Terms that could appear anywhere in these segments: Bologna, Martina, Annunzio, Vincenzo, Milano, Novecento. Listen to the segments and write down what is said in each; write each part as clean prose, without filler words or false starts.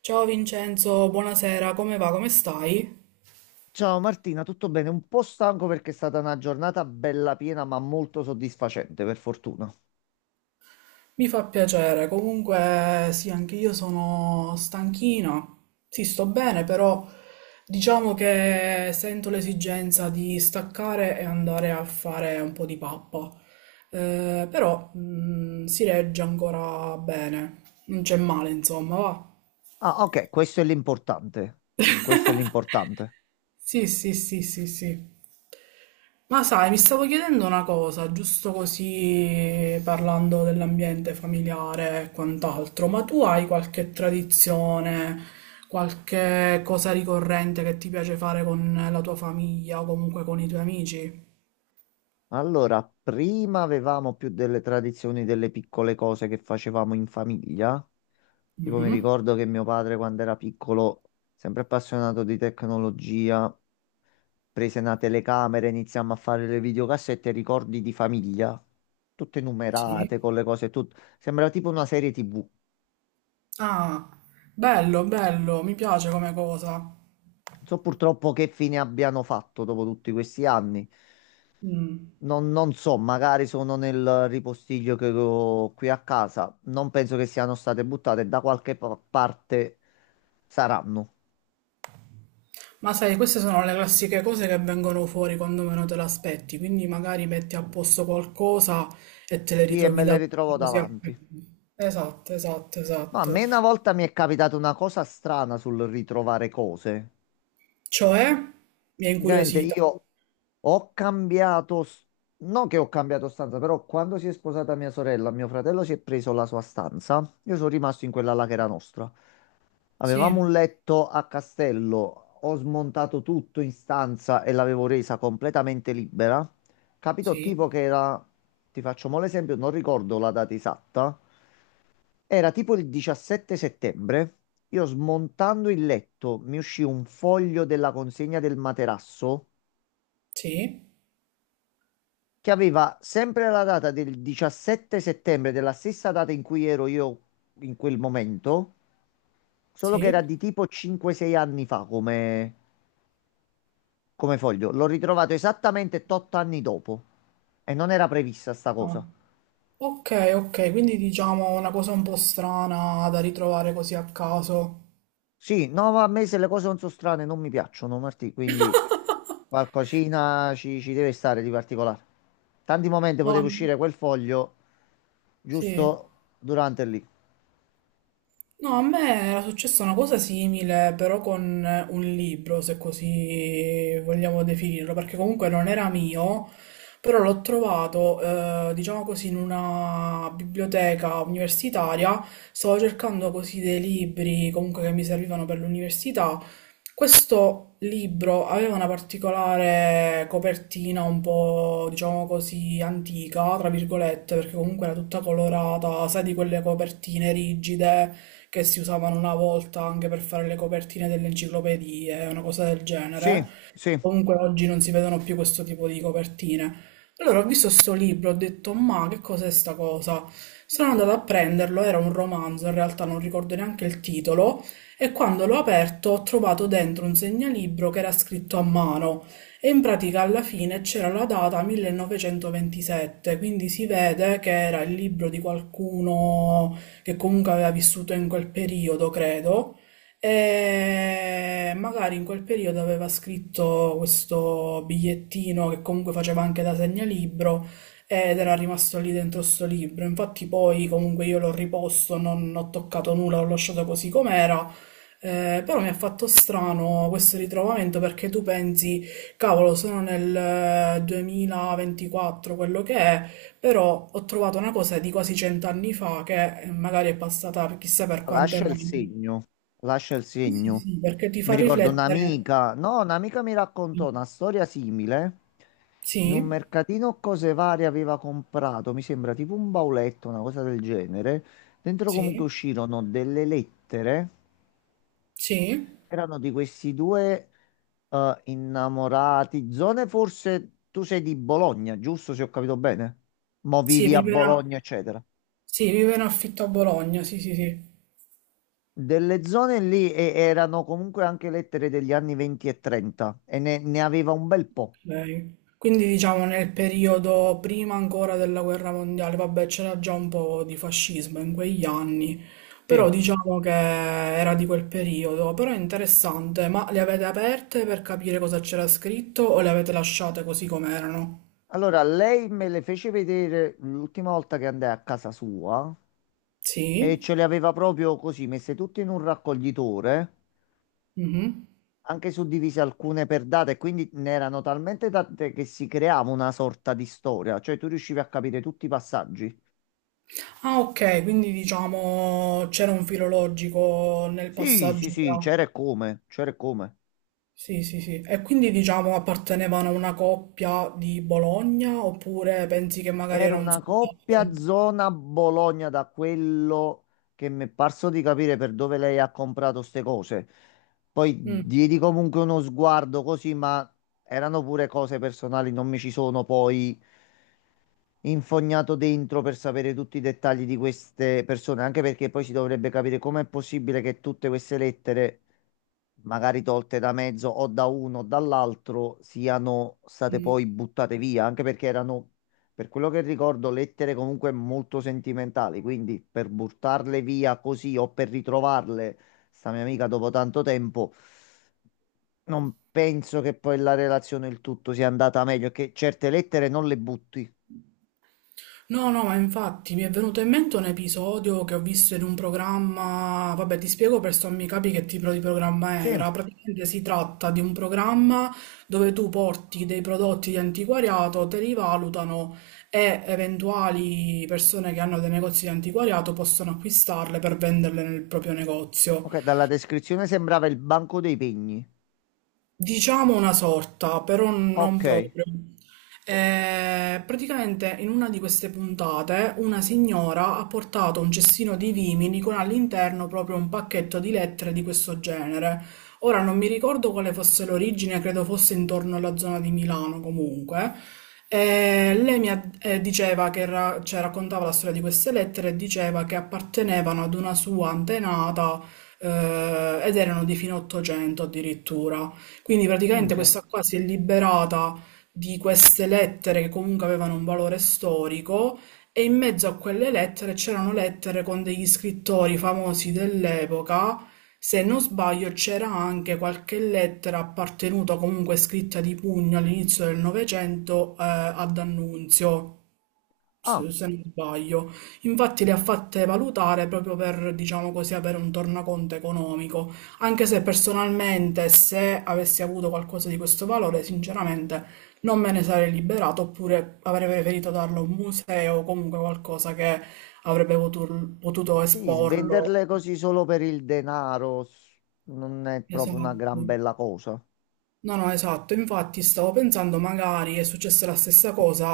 Ciao Vincenzo, buonasera, come va? Come stai? Ciao Martina, tutto bene? Un po' stanco perché è stata una giornata bella piena, ma molto soddisfacente, per fortuna. Mi fa piacere, comunque sì, anche io sono stanchina. Sì, sto bene, però diciamo che sento l'esigenza di staccare e andare a fare un po' di pappa. Però si regge ancora bene, non c'è male, insomma, va. Ah, ok, questo è l'importante. Questo è l'importante. Sì, sì, sì, sì, sì. Ma sai, mi stavo chiedendo una cosa, giusto così parlando dell'ambiente familiare e quant'altro, ma tu hai qualche tradizione, qualche cosa ricorrente che ti piace fare con la tua famiglia o comunque con i tuoi amici? Allora, prima avevamo più delle tradizioni, delle piccole cose che facevamo in famiglia. Tipo, mi Mhm. ricordo che mio padre, quando era piccolo, sempre appassionato di tecnologia, prese una telecamera, iniziamo a fare le videocassette, ricordi di famiglia, tutte Sì. numerate con le cose, sembrava tipo una serie TV. Ah, bello, bello, mi piace come cosa. Non so purtroppo che fine abbiano fatto dopo tutti questi anni. Mm. Non so, magari sono nel ripostiglio che ho qui a casa. Non penso che siano state buttate, da qualche parte saranno. Ma sai, queste sono le classiche cose che vengono fuori quando meno te l'aspetti, quindi magari metti a posto qualcosa e te le Sì, e ritrovi me le davanti ritrovo così a... davanti. Esatto, esatto, No, a me una esatto. volta mi è capitata una cosa strana sul ritrovare cose. Cioè, mi ha Praticamente incuriosita. io ho non che ho cambiato stanza, però quando si è sposata mia sorella, mio fratello si è preso la sua stanza. Io sono rimasto in quella là che era nostra. Avevamo Sì, un letto a castello, ho smontato tutto in stanza e l'avevo resa completamente libera. Capito sì, tipo che era, ti faccio mo' l'esempio, non ricordo la data esatta, era tipo il 17 settembre. Io smontando il letto mi uscì un foglio della consegna del materasso sì, che aveva sempre la data del 17 settembre, della stessa data in cui ero io in quel momento, solo che era sì. di tipo 5-6 anni fa come foglio. L'ho ritrovato esattamente 8 anni dopo e non era prevista sta Ah. cosa. Ok, ok, quindi diciamo una cosa un po' strana da ritrovare così a caso. Sì, no, ma a me se le cose non sono strane non mi piacciono, Martì, quindi qualcosina ci deve stare di particolare. Tanti momenti No, poteva uscire quel foglio sì. giusto durante lì. No, a me era successa una cosa simile, però con un libro, se così vogliamo definirlo, perché comunque non era mio, però l'ho trovato, diciamo così, in una biblioteca universitaria. Stavo cercando così dei libri comunque che mi servivano per l'università. Questo libro aveva una particolare copertina un po', diciamo così, antica, tra virgolette, perché comunque era tutta colorata, sai, di quelle copertine rigide che si usavano una volta anche per fare le copertine delle enciclopedie, una cosa del Sì, genere. sì. Comunque oggi non si vedono più questo tipo di copertine. Allora ho visto sto libro, ho detto, ma che cos'è sta cosa? Sono andata a prenderlo, era un romanzo, in realtà non ricordo neanche il titolo, e quando l'ho aperto ho trovato dentro un segnalibro che era scritto a mano e in pratica alla fine c'era la data 1927, quindi si vede che era il libro di qualcuno che comunque aveva vissuto in quel periodo, credo. E magari in quel periodo aveva scritto questo bigliettino che comunque faceva anche da segnalibro ed era rimasto lì dentro sto libro. Infatti poi comunque io l'ho riposto, non ho toccato nulla, l'ho lasciato così com'era. Però mi ha fatto strano questo ritrovamento perché tu pensi, cavolo, sono nel 2024, quello che è, però ho trovato una cosa di quasi cent'anni fa che magari è passata per chissà No, per quante lascia il mani. segno, lascia il Sì, sì, segno. sì, perché ti Mi fa ricordo riflettere. un'amica, no, un'amica mi raccontò una storia simile. In un Sì, mercatino cose varie aveva comprato, mi sembra tipo un bauletto, una cosa del genere. Dentro comunque sì, uscirono delle lettere. sì, Erano di questi due innamorati. Zone forse tu sei di Bologna, giusto se ho capito bene? Mo sì, vivi a vive in, Bologna, eccetera. sì, vive in affitto a Bologna, sì, sì, sì, Delle zone lì erano comunque anche lettere degli anni 20 e 30 e ne aveva un bel po'. lei. Quindi diciamo nel periodo prima ancora della guerra mondiale, vabbè, c'era già un po' di fascismo in quegli anni, Sì. però diciamo che era di quel periodo, però è interessante, ma le avete aperte per capire cosa c'era scritto o le avete lasciate così com'erano? Allora, lei me le fece vedere l'ultima volta che andai a casa sua e Sì? ce le aveva proprio così, messe tutte in un raccoglitore, Mhm. anche suddivise alcune per date, quindi ne erano talmente tante che si creava una sorta di storia, cioè tu riuscivi a capire tutti i passaggi. Ah, ok, quindi diciamo c'era un filo logico nel Sì, sì, passaggio sì, c'era tra... e come, c'era e come. Sì, sì, sì. E quindi diciamo appartenevano a una coppia di Bologna oppure pensi che magari Era era un una coppia soldato? zona Bologna da quello che mi è parso di capire per dove lei ha comprato ste cose. Poi Mm, diedi comunque uno sguardo così, ma erano pure cose personali, non mi ci sono poi infognato dentro per sapere tutti i dettagli di queste persone, anche perché poi si dovrebbe capire com'è possibile che tutte queste lettere magari tolte da mezzo o da uno o dall'altro, siano state mm. poi buttate via, anche perché erano, per quello che ricordo, lettere comunque molto sentimentali, quindi per buttarle via così o per ritrovarle, sta mia amica dopo tanto tempo, non penso che poi la relazione, il tutto sia andata meglio, che certe lettere non le butti. No, no, ma infatti mi è venuto in mente un episodio che ho visto in un programma, vabbè, ti spiego per sommi capi che tipo di programma Sì, era. Praticamente si tratta di un programma dove tu porti dei prodotti di antiquariato, te li valutano e eventuali persone che hanno dei negozi di antiquariato possono acquistarle per venderle nel proprio negozio. ok, dalla descrizione sembrava il banco dei pegni. Diciamo una sorta, però non Ok, proprio. Praticamente in una di queste puntate una signora ha portato un cestino di vimini con all'interno proprio un pacchetto di lettere di questo genere. Ora non mi ricordo quale fosse l'origine, credo fosse intorno alla zona di Milano comunque. Lei diceva che cioè, raccontava la storia di queste lettere e diceva che appartenevano ad una sua antenata, ed erano di fine 800 addirittura. Quindi praticamente minchia. questa qua si è liberata di queste lettere che comunque avevano un valore storico e in mezzo a quelle lettere c'erano lettere con degli scrittori famosi dell'epoca. Se non sbaglio c'era anche qualche lettera appartenuta comunque scritta di pugno all'inizio del Novecento, ad Annunzio Ah. Se non sbaglio. Infatti le ha fatte valutare proprio per, diciamo così, avere un tornaconto economico, anche se personalmente se avessi avuto qualcosa di questo valore, sinceramente non me ne sarei liberato, oppure avrei preferito darlo a un museo o comunque qualcosa che avrebbe potuto Sì, esporlo. svenderle così solo per il denaro non è proprio una Esatto. gran bella cosa. No, no, esatto, infatti stavo pensando magari è successa la stessa cosa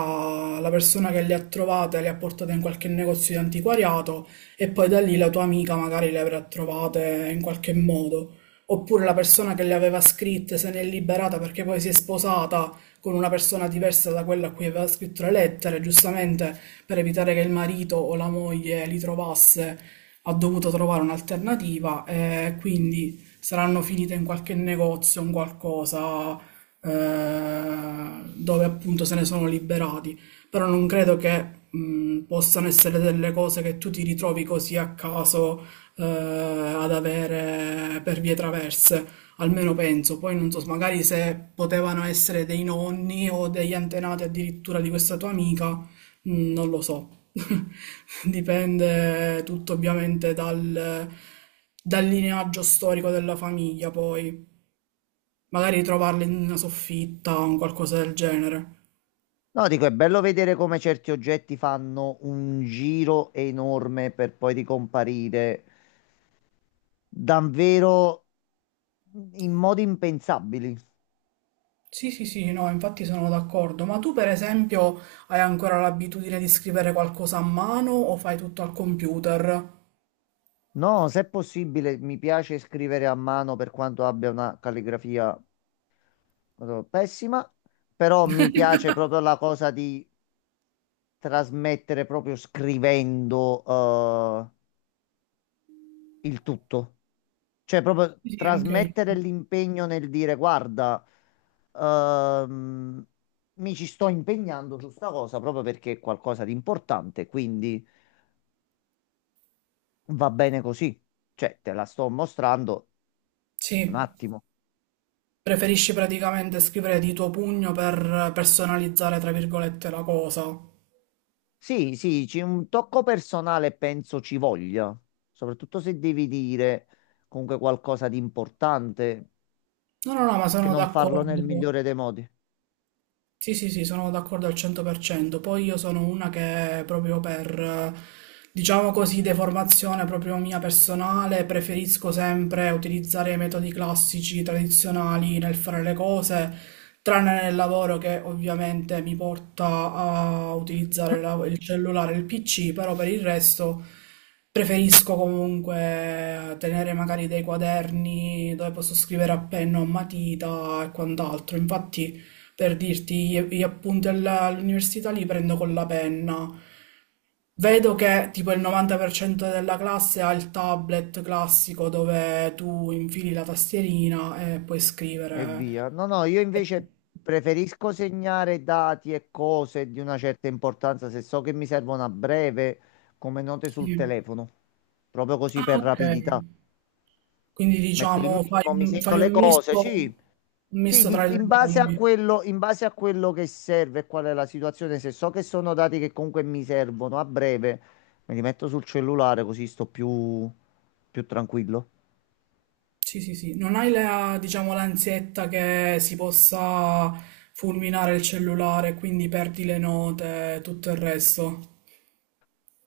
alla persona che le ha trovate, le ha portate in qualche negozio di antiquariato e poi da lì la tua amica magari le avrà trovate in qualche modo. Oppure la persona che le aveva scritte se ne è liberata perché poi si è sposata con una persona diversa da quella a cui aveva scritto le lettere, giustamente per evitare che il marito o la moglie li trovasse ha dovuto trovare un'alternativa e quindi saranno finite in qualche negozio, in qualcosa eh, dove appunto se ne sono liberati. Però non credo che possano essere delle cose che tu ti ritrovi così a caso, ad avere per vie traverse. Almeno penso, poi non so, magari se potevano essere dei nonni o degli antenati addirittura di questa tua amica, Mhmm, non lo so. Dipende tutto ovviamente dal lineaggio storico della famiglia poi. Magari trovarle in una soffitta o un qualcosa del genere. No, dico, è bello vedere come certi oggetti fanno un giro enorme per poi ricomparire davvero in modi impensabili. Sì, sì, sì, no, infatti sono d'accordo. Ma tu per esempio hai ancora l'abitudine di scrivere qualcosa a mano o fai tutto al computer? No, se è possibile, mi piace scrivere a mano per quanto abbia una calligrafia pessima, però mi piace proprio la cosa di trasmettere proprio scrivendo il tutto. Cioè, proprio Sì, sì, anche trasmettere io. l'impegno nel dire, guarda, ehm, mi ci sto impegnando su sta cosa proprio perché è qualcosa di importante, quindi va bene così. Cioè, te la sto mostrando Sì. un attimo. Preferisci praticamente scrivere di tuo pugno per personalizzare, tra virgolette, la cosa. No, Sì, sì, c'è un tocco personale, penso ci voglia, soprattutto se devi dire comunque qualcosa di importante, no, no, ma che sono non farlo nel d'accordo. migliore dei modi. Sì, sì, sì, sono d'accordo al 100%. Poi io sono una che proprio per, diciamo così, deformazione proprio mia personale, preferisco sempre utilizzare i metodi classici, tradizionali nel fare le cose, tranne nel lavoro che ovviamente mi porta a utilizzare il cellulare, il PC, però per il resto preferisco comunque tenere magari dei quaderni dove posso scrivere a penna o matita e quant'altro. Infatti... Per dirti, gli appunti all'università li prendo con la penna. Vedo che tipo il 90% della classe ha il tablet classico dove tu infili la tastierina e puoi E scrivere. via. No, no, io Eh, invece preferisco segnare dati e cose di una certa importanza se so che mi servono a breve come note sul sì. telefono, proprio così Ah, per ok. rapidità. Quindi Metto il diciamo memo, mi segno fai le cose, sì, un sì, misto tra i due in base a mondi. quello, in base a quello che serve e qual è la situazione, se so che sono dati che comunque mi servono a breve, me li metto sul cellulare così sto più tranquillo. Sì, sì, sì, non hai la, diciamo, l'ansietta che si possa fulminare il cellulare, quindi perdi le note e tutto il resto.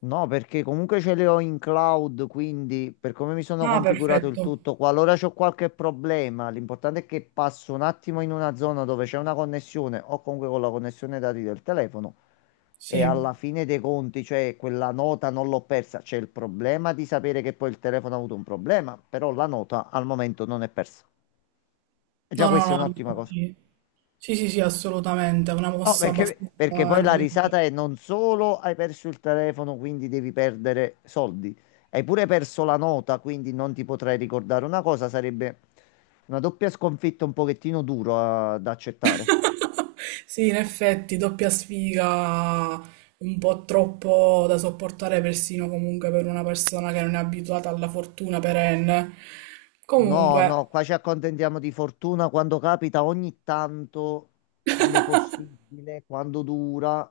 No, perché comunque ce le ho in cloud, quindi per come mi sono Ah, configurato il perfetto. tutto, qualora c'ho qualche problema, l'importante è che passo un attimo in una zona dove c'è una connessione o comunque con la connessione dati del telefono e Sì. alla fine dei conti, cioè quella nota non l'ho persa. C'è il problema di sapere che poi il telefono ha avuto un problema, però la nota al momento non è persa. E già No, no, questa è no, un'ottima cosa. infatti. Sì, sì, sì, assolutamente, è una No, mossa perché, abbastanza perché poi la intelligente. risata è non solo hai perso il telefono, quindi devi perdere soldi, hai pure perso la nota, quindi non ti potrai ricordare. Una cosa sarebbe una doppia sconfitta un pochettino dura da accettare. Sì, in effetti, doppia sfiga un po' troppo da sopportare persino comunque per una persona che non è abituata alla fortuna perenne. No, Comunque, no, qua ci accontentiamo di fortuna quando capita, ogni tanto, quando possibile, quando dura,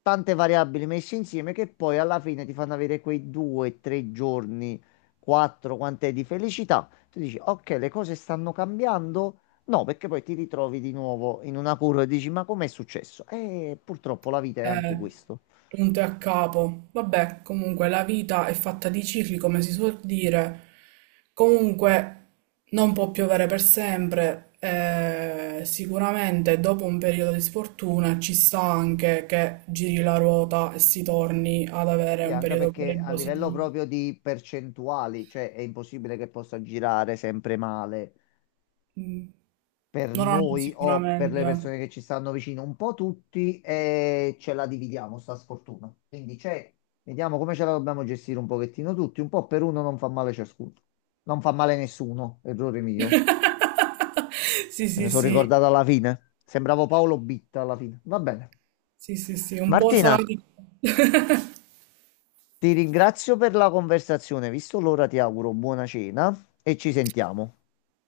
tante variabili messe insieme che poi alla fine ti fanno avere quei due, tre giorni, quattro, quant'è di felicità. Tu dici, ok, le cose stanno cambiando. No, perché poi ti ritrovi di nuovo in una curva e dici, ma com'è successo? E purtroppo la vita è anche Eh, questo. punto e a capo. Vabbè, comunque la vita è fatta di cicli, come si suol dire. Comunque non può piovere per sempre. Sicuramente dopo un periodo di sfortuna ci sta anche che giri la ruota e si torni ad avere Sì, un anche periodo perché pure a livello positivo. proprio di percentuali, cioè è impossibile che possa girare sempre male. Mm. Per No, no, no, noi o per sicuramente. le persone che ci stanno vicino, un po' tutti e ce la dividiamo, sta sfortuna. Quindi c'è, vediamo come ce la dobbiamo gestire un pochettino tutti, un po' per uno non fa male ciascuno. Non fa male nessuno, errore mio. Sì, Me ne sì, sono sì, ricordato alla fine. Sembravo Paolo Bitta alla fine. Va bene. sì, sì, sì, un po' Martina, sadico. ti ringrazio per la conversazione. Visto l'ora, ti auguro buona cena e ci sentiamo.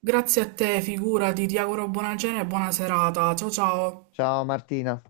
Grazie a te, figurati, ti auguro buona cena e buona serata, ciao ciao! Ciao Martina.